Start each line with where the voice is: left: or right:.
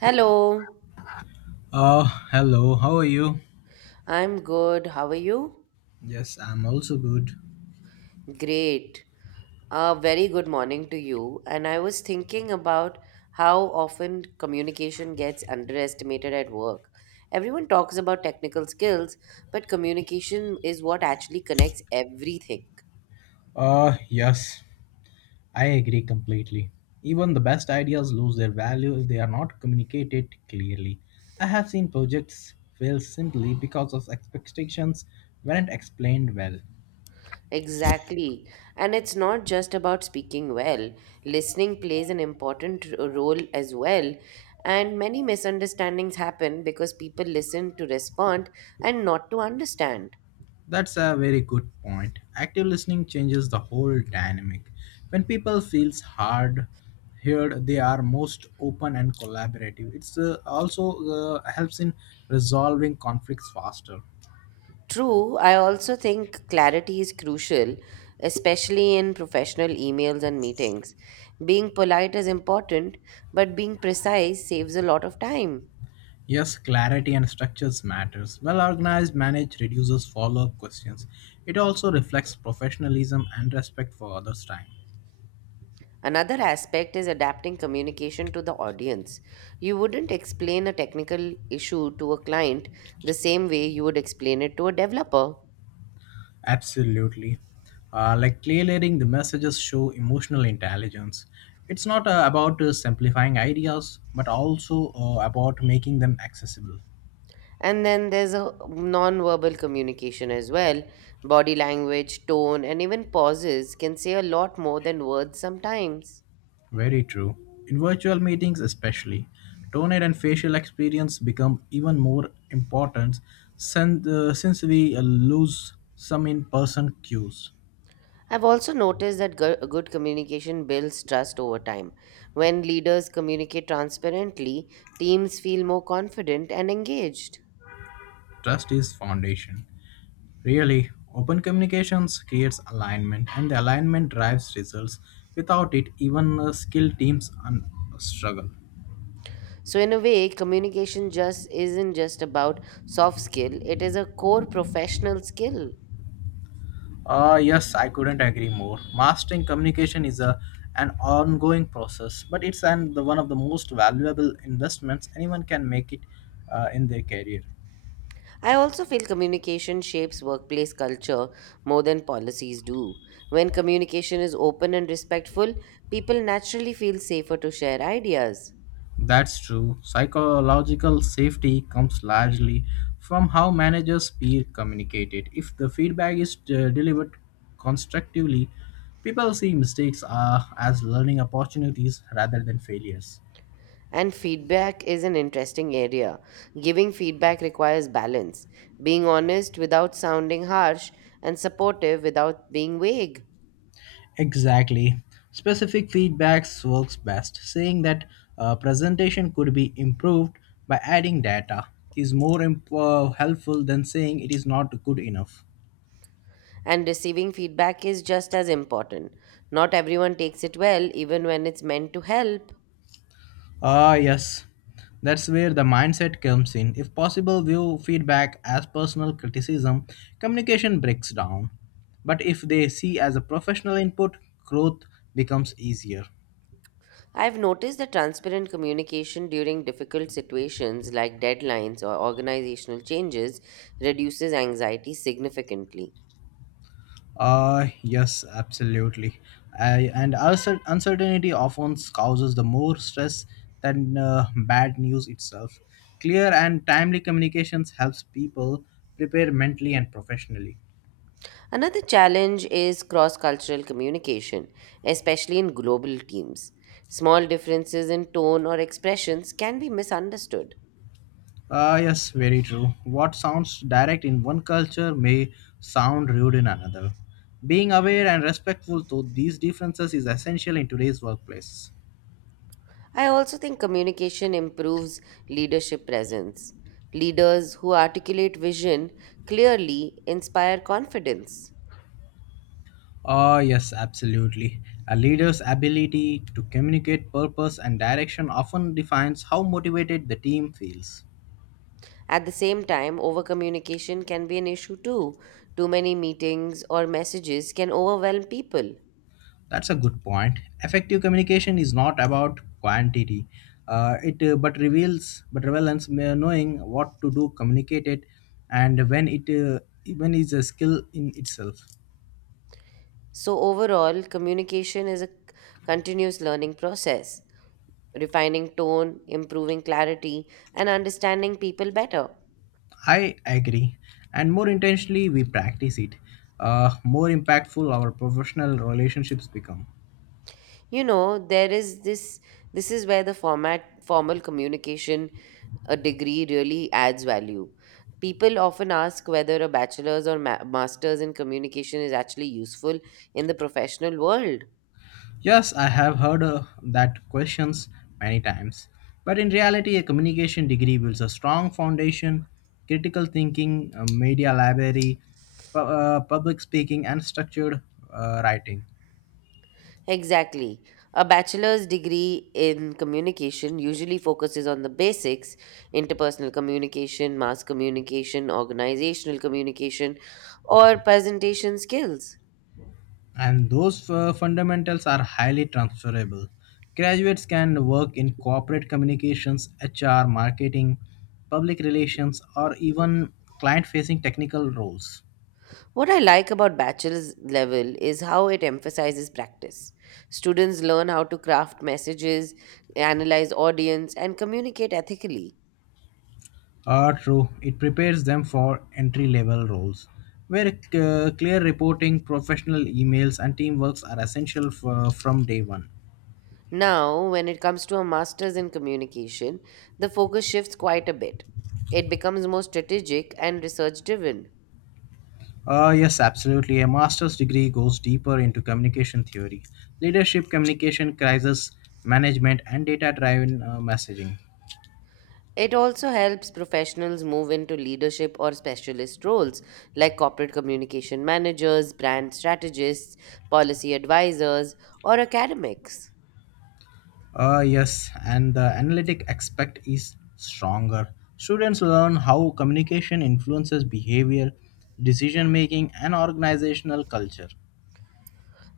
right: Hello,
left: Uh, Hello, how are you?
right: I'm good. How are you?
left: Yes, I'm also good.
right: Great. A very good morning to you. And I was thinking about how often communication gets underestimated at work. Everyone talks about technical skills, but communication is what actually connects everything.
left: Yes, I agree completely. Even the best ideas lose their value if they are not communicated clearly. I have seen projects fail simply because of expectations weren't explained well.
right: Exactly. And it's not just about speaking well. Listening plays an important role as well. And many misunderstandings happen because people listen to respond and not to understand.
left: That's a very good point. Active listening changes the whole dynamic. When people feels hard heard, they are most open and collaborative. It's also helps in resolving conflicts faster.
right: True, I also think clarity is crucial, especially in professional emails and meetings. Being polite is important, but being precise saves a lot of time.
left: Yes, clarity and structures matters. Well-organized manage reduces follow-up questions. It also reflects professionalism and respect for others' time.
right: Another aspect is adapting communication to the audience. You wouldn't explain a technical issue to a client the same way you would explain it to a developer.
left: Absolutely. Like clear layering, the messages show emotional intelligence. It's not about simplifying ideas, but also about making them accessible.
right: And then there's a non-verbal communication as well. Body language, tone, and even pauses can say a lot more than words sometimes.
left: Very true. In virtual meetings, especially, tone and facial experience become even more important since we lose some in person cues.
right: I've also noticed that good communication builds trust over time. When leaders communicate transparently, teams feel more confident and engaged.
left: Trust is foundation. Really, open communications creates alignment, and the alignment drives results. Without it, even skilled teams struggle.
right: So, in a way, communication just isn't just about soft skill, it is a core professional skill.
left: Yes, I couldn't agree more. Mastering communication is a an ongoing process, but it's an, the one of the most valuable investments anyone can make it in their career.
right: I also feel communication shapes workplace culture more than policies do. When communication is open and respectful, people naturally feel safer to share ideas.
left: That's true. Psychological safety comes largely from how managers peer communicate it. If the feedback is delivered constructively, people see mistakes as learning opportunities rather than failures.
right: And feedback is an interesting area. Giving feedback requires balance, being honest without sounding harsh, and supportive without being vague.
left: Exactly. Specific feedbacks works best. Saying that a presentation could be improved by adding data is more helpful than saying it is not good enough.
right: And receiving feedback is just as important. Not everyone takes it well, even when it's meant to help.
left: Ah, yes. That's where the mindset comes in. If possible, view feedback as personal criticism, communication breaks down. But if they see as a professional input, growth becomes easier.
right: I've noticed that transparent communication during difficult situations like deadlines or organizational changes reduces anxiety significantly.
left: Yes, absolutely. I, and also uncertainty often causes the more stress than bad news itself. Clear and timely communications helps people prepare mentally and professionally.
right: Another challenge is cross cultural communication, especially in global teams. Small differences in tone or expressions can be misunderstood.
left: Ah, yes, very true. What sounds direct in one culture may sound rude in another. Being aware and respectful to these differences is essential in today's workplace.
right: I also think communication improves leadership presence. Leaders who articulate vision clearly inspire confidence.
left: Ah, yes, absolutely. A leader's ability to communicate purpose and direction often defines how motivated the team feels.
right: At the same time, overcommunication can be an issue too. Too many meetings or messages can overwhelm people.
left: That's a good point. Effective communication is not about quantity. It but reveals but relevance knowing what to do, communicate it, and when it even is a skill in itself.
right: So, overall, communication is a continuous learning process, refining tone, improving clarity, and understanding people better.
left: I agree, and more intentionally we practice it, more impactful our professional relationships become.
right: You know, there is this this is where the format formal communication a degree really adds value. People often ask whether a bachelor's or master's in communication is actually useful in the professional world.
left: Yes, I have heard that questions many times. But in reality, a communication degree builds a strong foundation, critical thinking, a media library, public speaking, and structured writing.
right: Exactly. A bachelor's degree in communication usually focuses on the basics interpersonal communication, mass communication, organizational communication, or presentation skills.
left: And those fundamentals are highly transferable. Graduates can work in corporate communications, HR, marketing, public relations, or even client facing technical roles.
right: What I like about bachelor's level is how it emphasizes practice. Students learn how to craft messages, analyze audience, and communicate ethically.
left: Ah, true. It prepares them for entry level roles where clear reporting, professional emails, and teamworks are essential from day one.
right: Now, when it comes to a master's in communication, the focus shifts quite a bit. It becomes more strategic and research driven.
left: Ah, yes, absolutely. A master's degree goes deeper into communication theory, leadership, communication, crisis management, and data driven messaging.
right: It also helps professionals move into leadership or specialist roles like corporate communication managers, brand strategists, policy advisors, or academics.
left: Ah, yes, and the analytic aspect is stronger. Students learn how communication influences behavior, decision making, and organizational culture.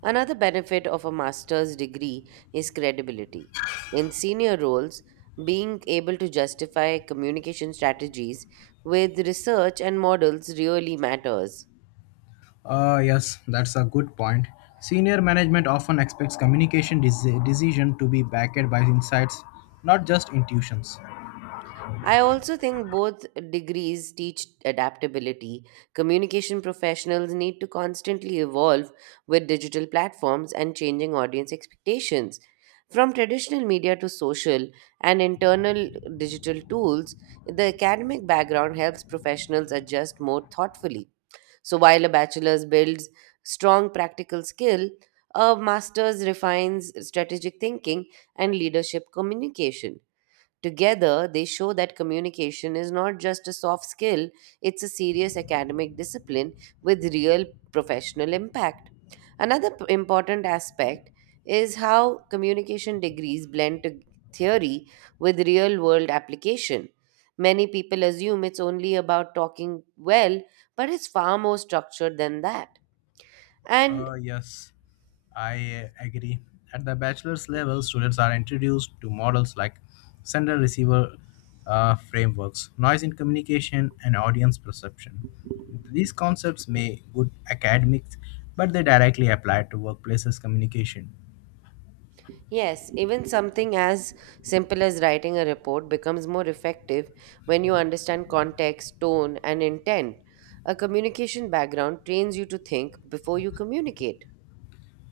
right: Another benefit of a master's degree is credibility. In senior roles, being able to justify communication strategies with research and models really matters.
left: Yes, that's a good point. Senior management often expects communication decision to be backed by insights, not just intuitions.
right: I also think both degrees teach adaptability. Communication professionals need to constantly evolve with digital platforms and changing audience expectations. From traditional media to social and internal digital tools, the academic background helps professionals adjust more thoughtfully. So while a bachelor's builds strong practical skill, a master's refines strategic thinking and leadership communication. Together, they show that communication is not just a soft skill, it's a serious academic discipline with real professional impact. Another important aspect is how communication degrees blend to theory with real world application. Many people assume it's only about talking well, but it's far more structured than that. And.
left: Yes, I agree. At the bachelor's level, students are introduced to models like sender receiver frameworks, noise in communication, and audience perception. These concepts may good academics, but they directly apply to workplaces communication.
right: Yes, even something as simple as writing a report becomes more effective when you understand context, tone, and intent. A communication background trains you to think before you communicate.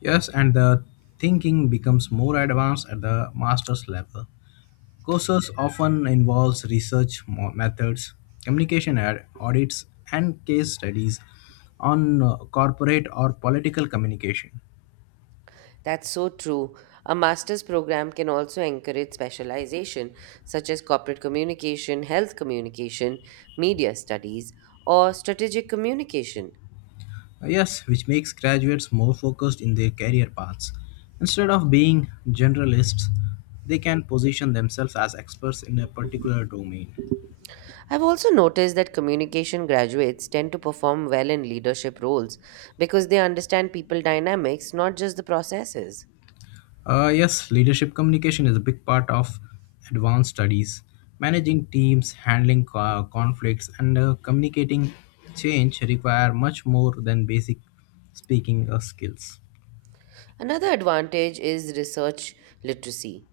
left: Yes, and the thinking becomes more advanced at the master's level. Courses often involves research methods, communication audits, and case studies on corporate or political communication.
right: That's so true. A master's program can also encourage specialization, such as corporate communication, health communication, media studies, or strategic communication.
left: Yes, which makes graduates more focused in their career paths. Instead of being generalists, they can position themselves as experts in a particular domain.
right: I've also noticed that communication graduates tend to perform well in leadership roles because they understand people dynamics, not just the processes.
left: Yes, leadership communication is a big part of advanced studies. Managing teams, handling conflicts, and communicating change require much more than basic speaking skills.
right: Another advantage is research literacy.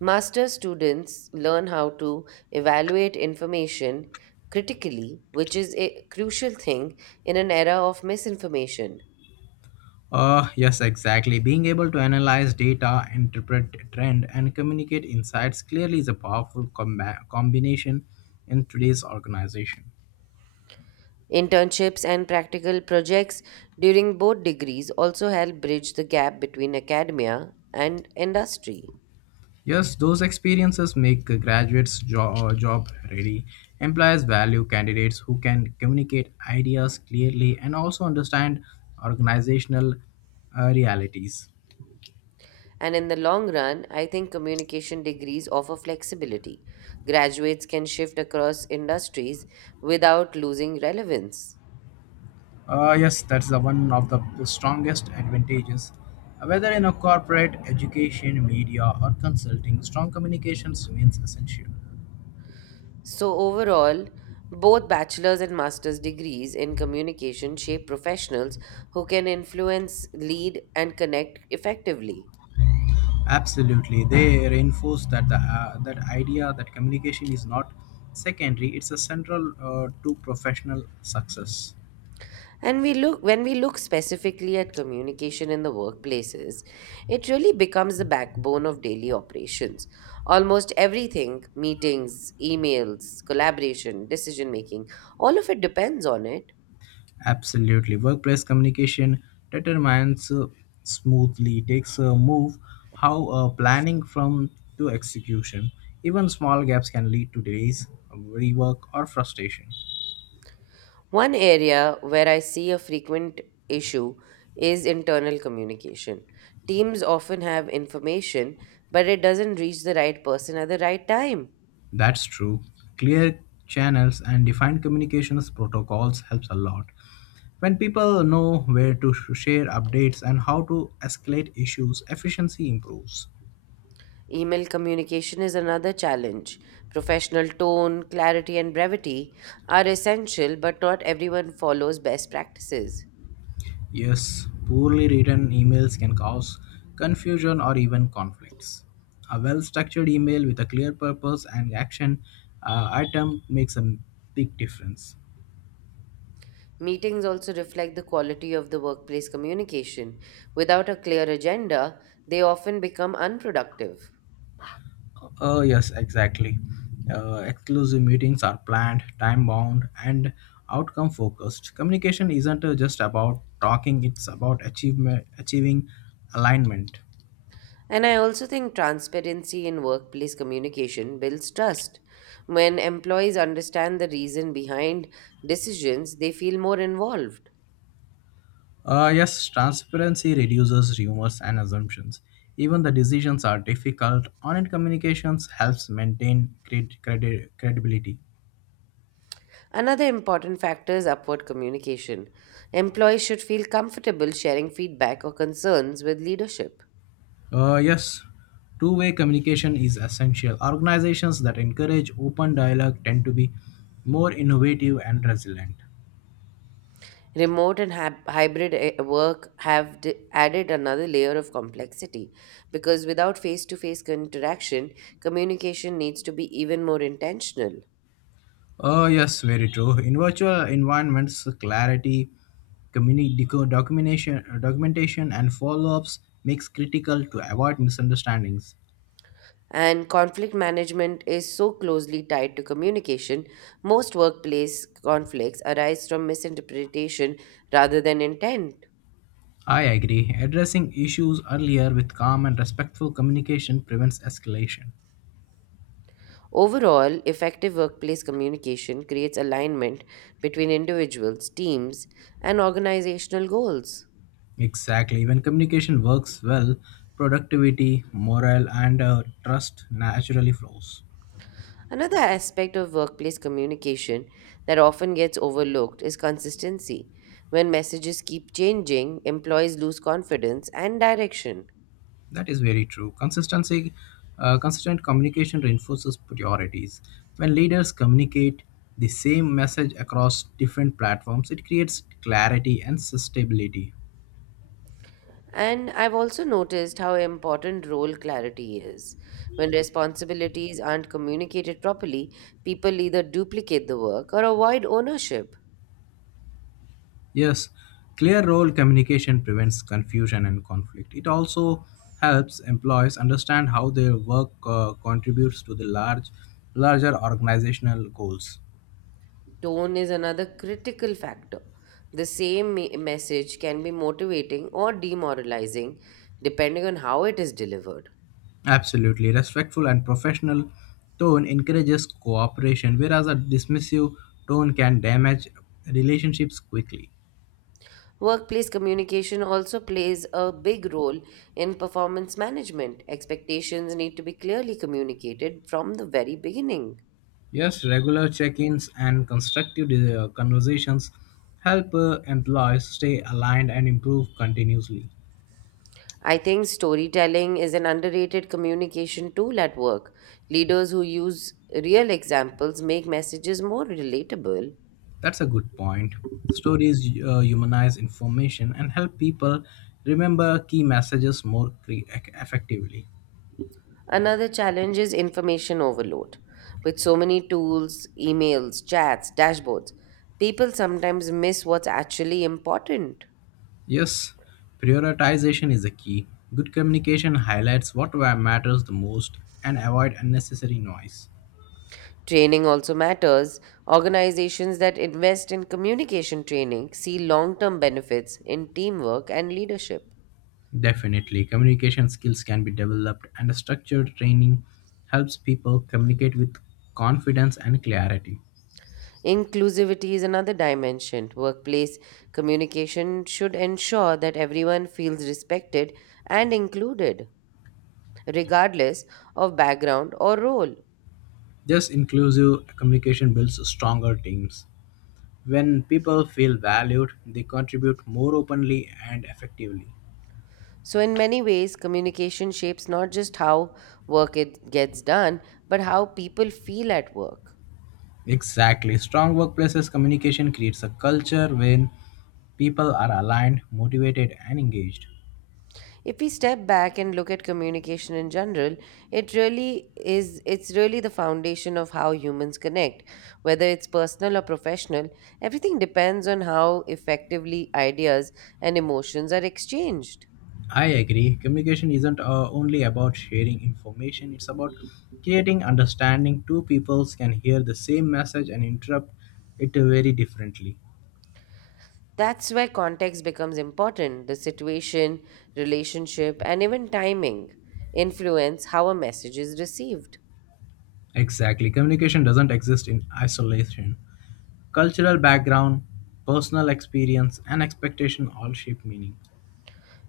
right: Master students learn how to evaluate information critically, which is a crucial thing in an era of misinformation.
left: Yes, exactly. Being able to analyze data, interpret trend, and communicate insights clearly is a powerful combination in today's organization.
right: Internships and practical projects during both degrees also help bridge the gap between academia and industry.
left: Yes, those experiences make graduates job ready. Employers value candidates who can communicate ideas clearly and also understand organizational realities.
right: And in the long run, I think communication degrees offer flexibility. Graduates can shift across industries without losing relevance.
left: Yes, that's the one of the strongest advantages. Whether in a corporate, education, media, or consulting, strong communications remains essential.
right: So, overall, both bachelor's and master's degrees in communication shape professionals who can influence, lead, and connect effectively.
left: Absolutely, they reinforce that the that idea that communication is not secondary; it's a central to professional success.
right: And we look when we look specifically at communication in the workplaces, it really becomes the backbone of daily operations. Almost everything, meetings, emails, collaboration, decision making, all of it depends on it.
left: Absolutely, workplace communication determines smoothly takes a move how planning from to execution. Even small gaps can lead to delays, rework, or frustration.
right: One area where I see a frequent issue is internal communication. Teams often have information, but it doesn't reach the right person at the right time.
left: That's true. Clear channels and defined communications protocols helps a lot. When people know where to share updates and how to escalate issues, efficiency improves.
right: Email communication is another challenge. Professional tone, clarity, and brevity are essential, but not everyone follows best practices.
left: Yes, poorly written emails can cause confusion or even conflicts. A well structured email with a clear purpose and action item makes a big difference.
right: Meetings also reflect the quality of the workplace communication. Without a clear agenda, they often become unproductive.
left: Oh, yes, exactly. Exclusive meetings are planned, time bound, and outcome focused. Communication isn't just about talking, it's about achievement, achieving alignment.
right: And I also think transparency in workplace communication builds trust. When employees understand the reason behind decisions, they feel more involved.
left: Yes, transparency reduces rumors and assumptions. Even the decisions are difficult. Honest communications helps maintain credibility.
right: Another important factor is upward communication. Employees should feel comfortable sharing feedback or concerns with leadership.
left: Yes, two-way communication is essential. Organizations that encourage open dialogue tend to be more innovative and resilient.
right: Remote and hybrid work have added another layer of complexity because without face to face interaction, communication needs to be even more intentional.
left: Yes, very true. In virtual environments, clarity, documentation, and follow-ups makes critical to avoid misunderstandings.
right: And conflict management is so closely tied to communication, most workplace conflicts arise from misinterpretation rather than intent.
left: I agree. Addressing issues earlier with calm and respectful communication prevents escalation.
right: Overall, effective workplace communication creates alignment between individuals, teams, and organizational goals.
left: Exactly. When communication works well, productivity, morale, and trust naturally flows.
right: Another aspect of workplace communication that often gets overlooked is consistency. When messages keep changing, employees lose confidence and direction.
left: That is very true. Consistency, consistent communication reinforces priorities. When leaders communicate the same message across different platforms, it creates clarity and sustainability.
right: And I've also noticed how important role clarity is. When responsibilities aren't communicated properly, people either duplicate the work or avoid ownership.
left: Yes, clear role communication prevents confusion and conflict. It also helps employees understand how their work contributes to the larger organizational goals.
right: Tone is another critical factor. The same message can be motivating or demoralizing depending on how it is delivered.
left: Absolutely, respectful and professional tone encourages cooperation, whereas a dismissive tone can damage relationships quickly.
right: Workplace communication also plays a big role in performance management. Expectations need to be clearly communicated from the very beginning.
left: Yes, regular check-ins and constructive conversations help employees stay aligned and improve continuously.
right: I think storytelling is an underrated communication tool at work. Leaders who use real examples make messages more relatable.
left: That's a good point. Stories humanize information and help people remember key messages more effectively.
right: Another challenge is information overload. With so many tools, emails, chats, dashboards, people sometimes miss what's actually important.
left: Yes, prioritization is a key. Good communication highlights what matters the most and avoid unnecessary noise.
right: Training also matters. Organizations that invest in communication training see long term benefits in teamwork and leadership.
left: Definitely, communication skills can be developed and a structured training helps people communicate with confidence and clarity.
right: Inclusivity is another dimension. Workplace communication should ensure that everyone feels respected and included, regardless of background or role.
left: This inclusive communication builds stronger teams. When people feel valued, they contribute more openly and effectively.
right: So, in many ways, communication shapes not just how work it gets done, but how people feel at work.
left: Exactly. Strong workplaces communication creates a culture when people are aligned, motivated, and engaged.
right: If we step back and look at communication in general, it's really the foundation of how humans connect. Whether it's personal or professional, everything depends on how effectively ideas and emotions are exchanged.
left: I agree. Communication isn't only about sharing information, it's about creating understanding. Two peoples can hear the same message and interpret it very differently.
right: That's where context becomes important. The situation, relationship, and even timing influence how a message is received.
left: Exactly. Communication doesn't exist in isolation. Cultural background, personal experience, and expectation all shape meaning.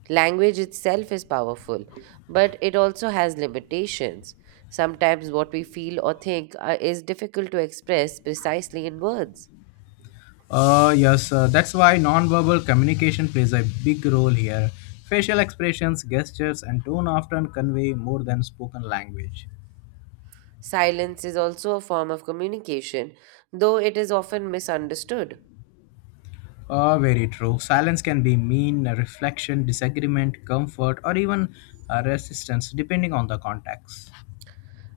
right: Language itself is powerful, but it also has limitations. Sometimes what we feel or think is difficult to express precisely in words.
left: Yes, that's why nonverbal communication plays a big role here. Facial expressions, gestures, and tone often convey more than spoken language.
right: Silence is also a form of communication, though it is often misunderstood.
left: Oh, very true. Silence can be mean, reflection, disagreement, comfort, or even resistance, depending on the context.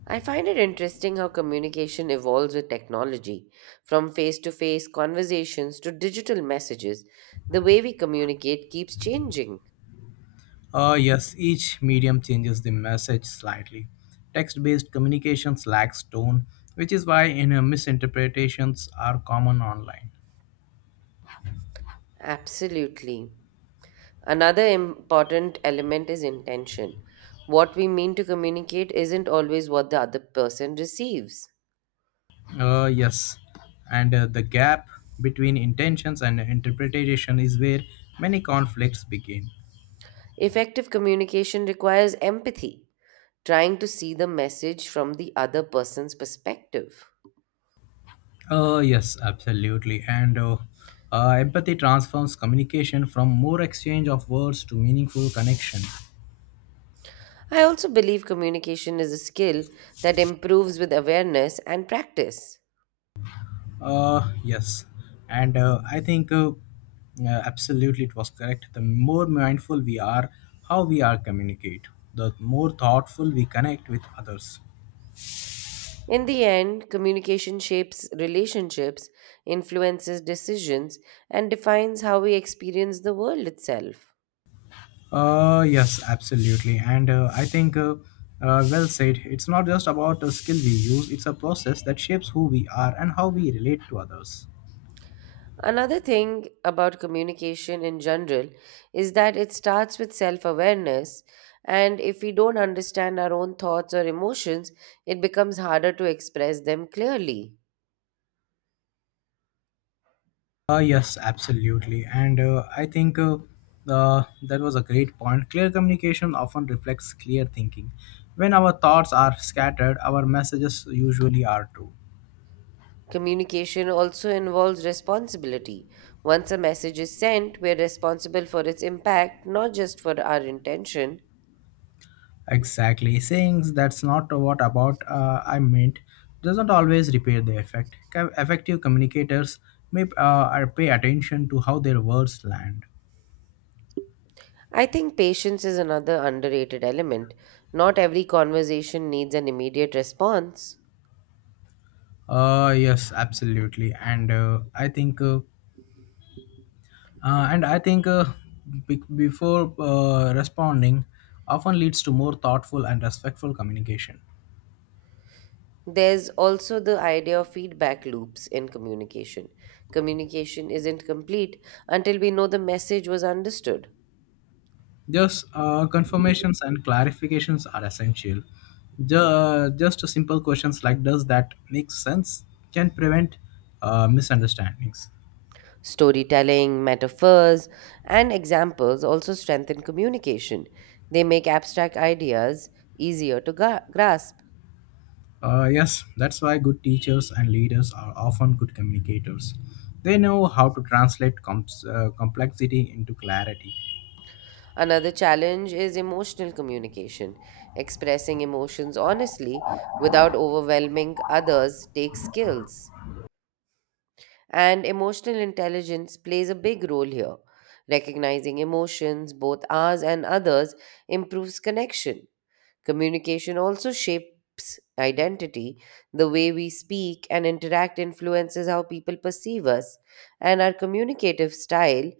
right: I find it interesting how communication evolves with technology, from face to face conversations to digital messages. The way we communicate keeps changing.
left: Yes, each medium changes the message slightly. Text based communications lacks tone, which is why misinterpretations are common online.
right: Absolutely. Another important element is intention. What we mean to communicate isn't always what the other person receives.
left: Yes, and the gap between intentions and interpretation is where many conflicts begin.
right: Effective communication requires empathy, trying to see the message from the other person's perspective.
left: Yes, absolutely. And empathy transforms communication from more exchange of words to meaningful connection.
right: I also believe communication is a skill that improves with awareness and practice.
left: Yes, and I think absolutely it was correct. The more mindful we are, how we are communicate, the more thoughtful we connect with others.
right: In the end, communication shapes relationships, influences decisions, and defines how we experience the world itself.
left: Yes, absolutely, and I think well said. It's not just about a skill we use; it's a process that shapes who we are and how we relate to others.
right: Another thing about communication in general is that it starts with self awareness, and if we don't understand our own thoughts or emotions, it becomes harder to express them clearly.
left: Yes, absolutely. And I think that was a great point. Clear communication often reflects clear thinking. When our thoughts are scattered, our messages usually are too.
right: Communication also involves responsibility. Once a message is sent, we're responsible for its impact, not just for our intention.
left: Exactly. Saying that's not what about I meant doesn't always repair the effect. Effective communicators may are pay attention to how their words land.
right: I think patience is another underrated element. Not every conversation needs an immediate response.
left: Yes, absolutely. And I think. And I think be- before responding often leads to more thoughtful and respectful communication.
right: There's also the idea of feedback loops in communication. Communication isn't complete until we know the message was understood.
left: Just confirmations and clarifications are essential. Ju- just simple questions like "Does that make sense?" can prevent misunderstandings.
right: Storytelling, metaphors, and examples also strengthen communication. They make abstract ideas easier to grasp.
left: Yes, that's why good teachers and leaders are often good communicators. They know how to translate complexity into clarity.
right: Another challenge is emotional communication. Expressing emotions honestly without overwhelming others takes skills. And emotional intelligence plays a big role here. Recognizing emotions, both ours and others, improves connection. Communication also shapes identity. The way we speak and interact influences how people perceive us, and our communicative style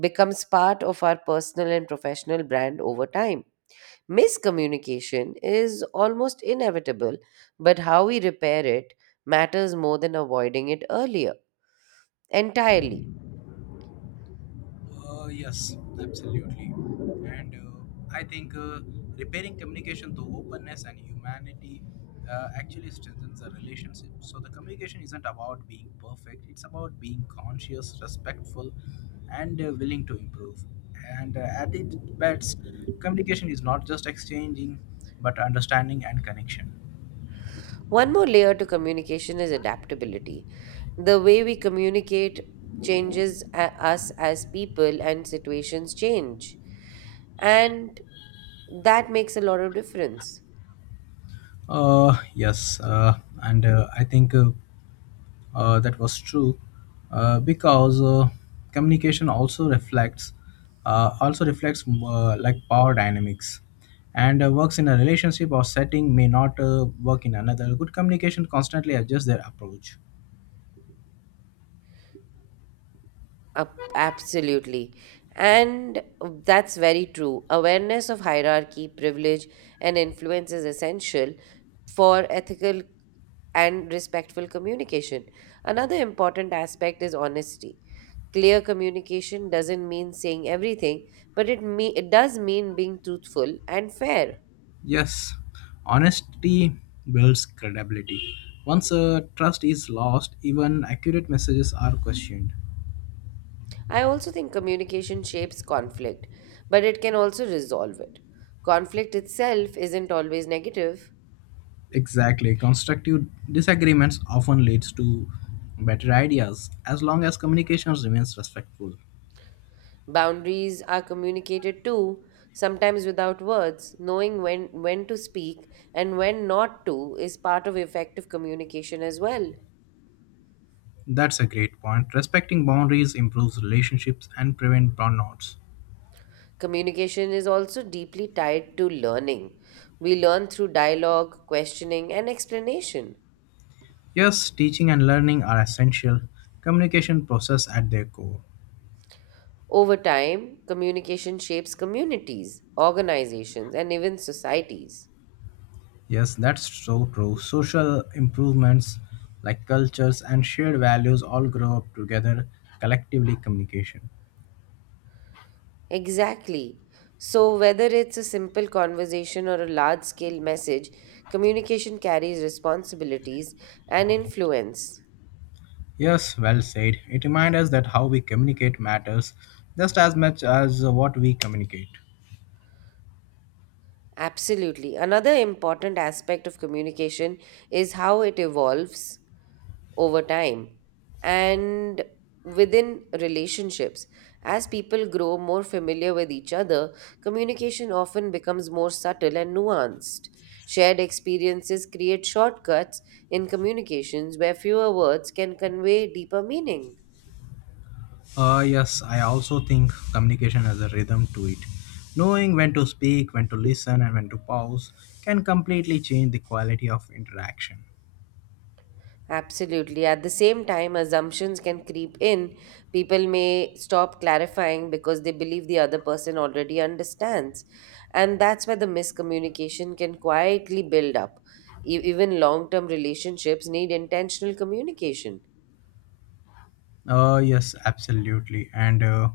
right: becomes part of our personal and professional brand over time. Miscommunication is almost inevitable, but how we repair it matters more than avoiding it earlier entirely.
left: Yes, absolutely. And I think repairing communication through openness and humanity actually strengthens the relationship. So the communication isn't about being perfect, it's about being conscious, respectful, and willing to improve. And At its best, communication is not just exchanging, but understanding and connection.
right: One more layer to communication is adaptability. The way we communicate changes us as people, and situations change. And that makes a lot of difference.
left: Yes, and I think that was true because communication also reflects like power dynamics and works in a relationship or setting may not work in another good communication constantly adjusts their approach.
right: Absolutely. And that's very true. Awareness of hierarchy, privilege, and influence is essential for ethical and respectful communication. Another important aspect is honesty. Clear communication doesn't mean saying everything, but it does mean being truthful and fair.
left: Yes, honesty builds credibility. Once trust is lost, even accurate messages are questioned.
right: I also think communication shapes conflict, but it can also resolve it. Conflict itself isn't always negative.
left: Exactly. Constructive disagreements often leads to better ideas as long as communication remains respectful.
right: Boundaries are communicated too, sometimes without words. Knowing when to speak and when not to is part of effective communication as well.
left: That's a great point. Respecting boundaries improves relationships and prevent burnouts.
right: Communication is also deeply tied to learning. We learn through dialogue, questioning, and explanation.
left: Yes, teaching and learning are essential communication process at their core.
right: Over time, communication shapes communities, organizations, and even societies.
left: Yes, that's so true. Social improvements like cultures and shared values all grow up together collectively communication.
right: Exactly. So, whether it's a simple conversation or a large scale message, communication carries responsibilities and influence.
left: Yes, well said. It reminds us that how we communicate matters just as much as what we communicate.
right: Absolutely. Another important aspect of communication is how it evolves over time and within relationships. As people grow more familiar with each other, communication often becomes more subtle and nuanced. Shared experiences create shortcuts in communications where fewer words can convey deeper meaning.
left: Yes, I also think communication has a rhythm to it. Knowing when to speak, when to listen, and when to pause can completely change the quality of interaction.
right: Absolutely. At the same time, assumptions can creep in. People may stop clarifying because they believe the other person already understands. And that's where the miscommunication can quietly build up. Even long term relationships need intentional communication.
left: Yes, absolutely,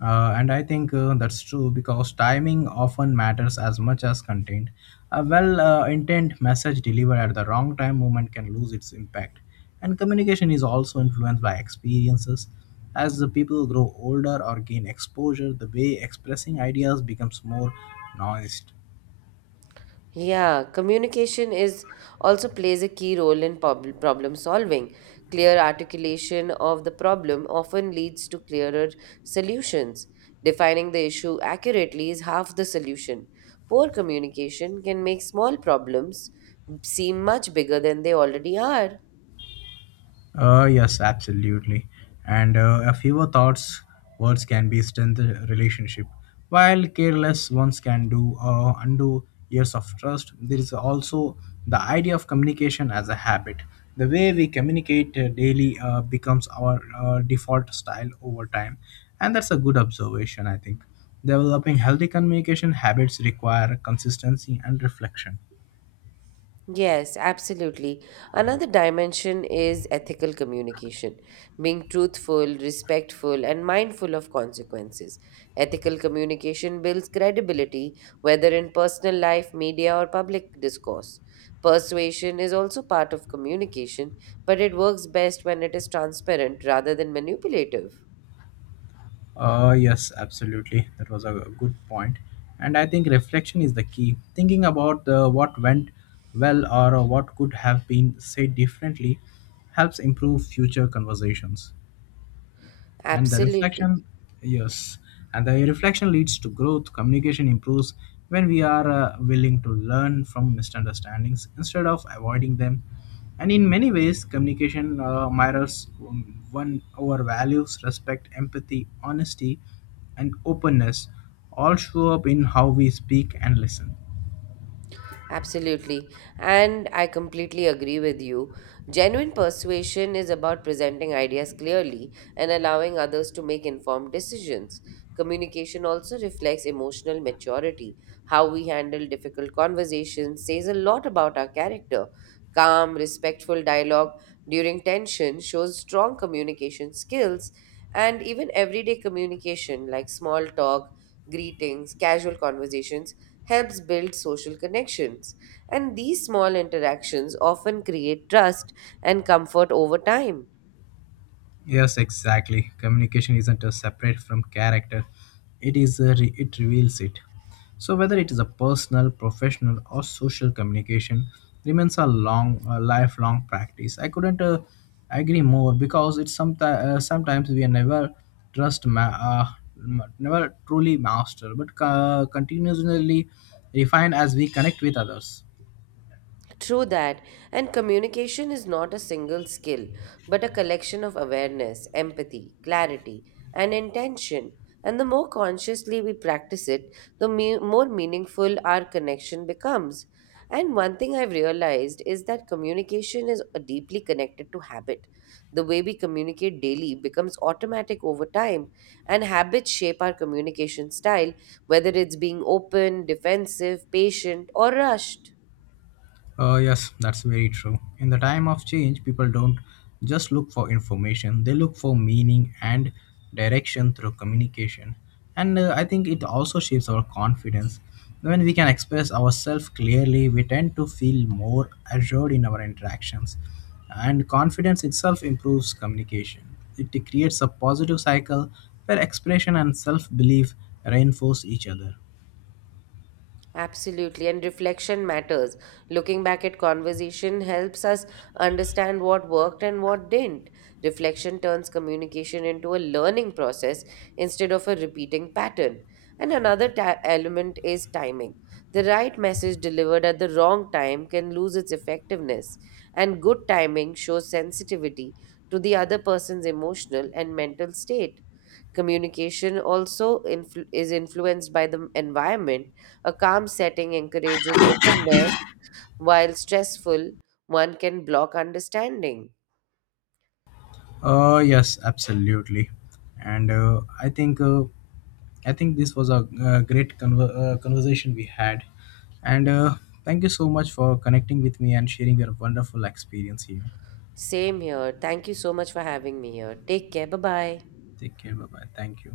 left: and I think that's true because timing often matters as much as content. A well intent message delivered at the wrong time moment can lose its impact, and communication is also influenced by experiences. As the people grow older or gain exposure, the way expressing ideas becomes more nuanced.
right: Yeah, communication is also plays a key role in problem solving. Clear articulation of the problem often leads to clearer solutions. Defining the issue accurately is half the solution. Poor communication can make small problems seem much bigger than they already are.
left: Yes, absolutely. And A fewer thoughts, words can be strengthen relationship, while careless ones can do undo years of trust. There is also the idea of communication as a habit. The way we communicate daily becomes our default style over time, and that's a good observation, I think. Developing healthy communication habits require consistency and reflection.
right: Yes, absolutely. Another dimension is ethical communication, being truthful, respectful, and mindful of consequences. Ethical communication builds credibility, whether in personal life, media, or public discourse. Persuasion is also part of communication, but it works best when it is transparent rather than manipulative.
left: Yes, absolutely. That was a good point. And I think reflection is the key. Thinking about what went well or what could have been said differently helps improve future conversations, and the reflection.
right: Absolutely.
left: Yes, and the reflection leads to growth. Communication improves when we are willing to learn from misunderstandings instead of avoiding them, and in many ways communication mirrors one our values: respect, empathy, honesty, and openness all show up in how we speak and listen.
right: Absolutely. And I completely agree with you. Genuine persuasion is about presenting ideas clearly and allowing others to make informed decisions. Communication also reflects emotional maturity. How we handle difficult conversations says a lot about our character. Calm, respectful dialogue during tension shows strong communication skills, and even everyday communication like small talk, greetings, casual conversations helps build social connections. And these small interactions often create trust and comfort over time.
left: Yes, exactly. Communication isn't a separate from character. It is a it reveals it. So whether it is a personal, professional, or social communication remains a lifelong practice. I couldn't agree more because it's sometimes sometimes we never trust never truly master, but continuously refine as we connect with others.
right: True that. And communication is not a single skill, but a collection of awareness, empathy, clarity, and intention. And the more consciously we practice it, the more meaningful our connection becomes. And one thing I've realized is that communication is deeply connected to habit. The way we communicate daily becomes automatic over time, and habits shape our communication style, whether it's being open, defensive, patient, or rushed.
left: Yes, that's very true. In the time of change, people don't just look for information, they look for meaning and direction through communication. And I think it also shapes our confidence. When we can express ourselves clearly, we tend to feel more assured in our interactions. And confidence itself improves communication. It creates a positive cycle where expression and self belief reinforce each other.
right: Absolutely, and reflection matters. Looking back at conversation helps us understand what worked and what didn't. Reflection turns communication into a learning process instead of a repeating pattern. And another element is timing. The right message delivered at the wrong time can lose its effectiveness, and good timing shows sensitivity to the other person's emotional and mental state. Communication also is influenced by the environment. A calm setting encourages openness, while stressful one can block understanding.
left: Yes, absolutely. And I think this was a, great conversation we had. And Thank you so much for connecting with me and sharing your wonderful experience here.
right: Same here. Thank you so much for having me here. Take care. Bye bye.
left: Take care. Bye bye. Thank you.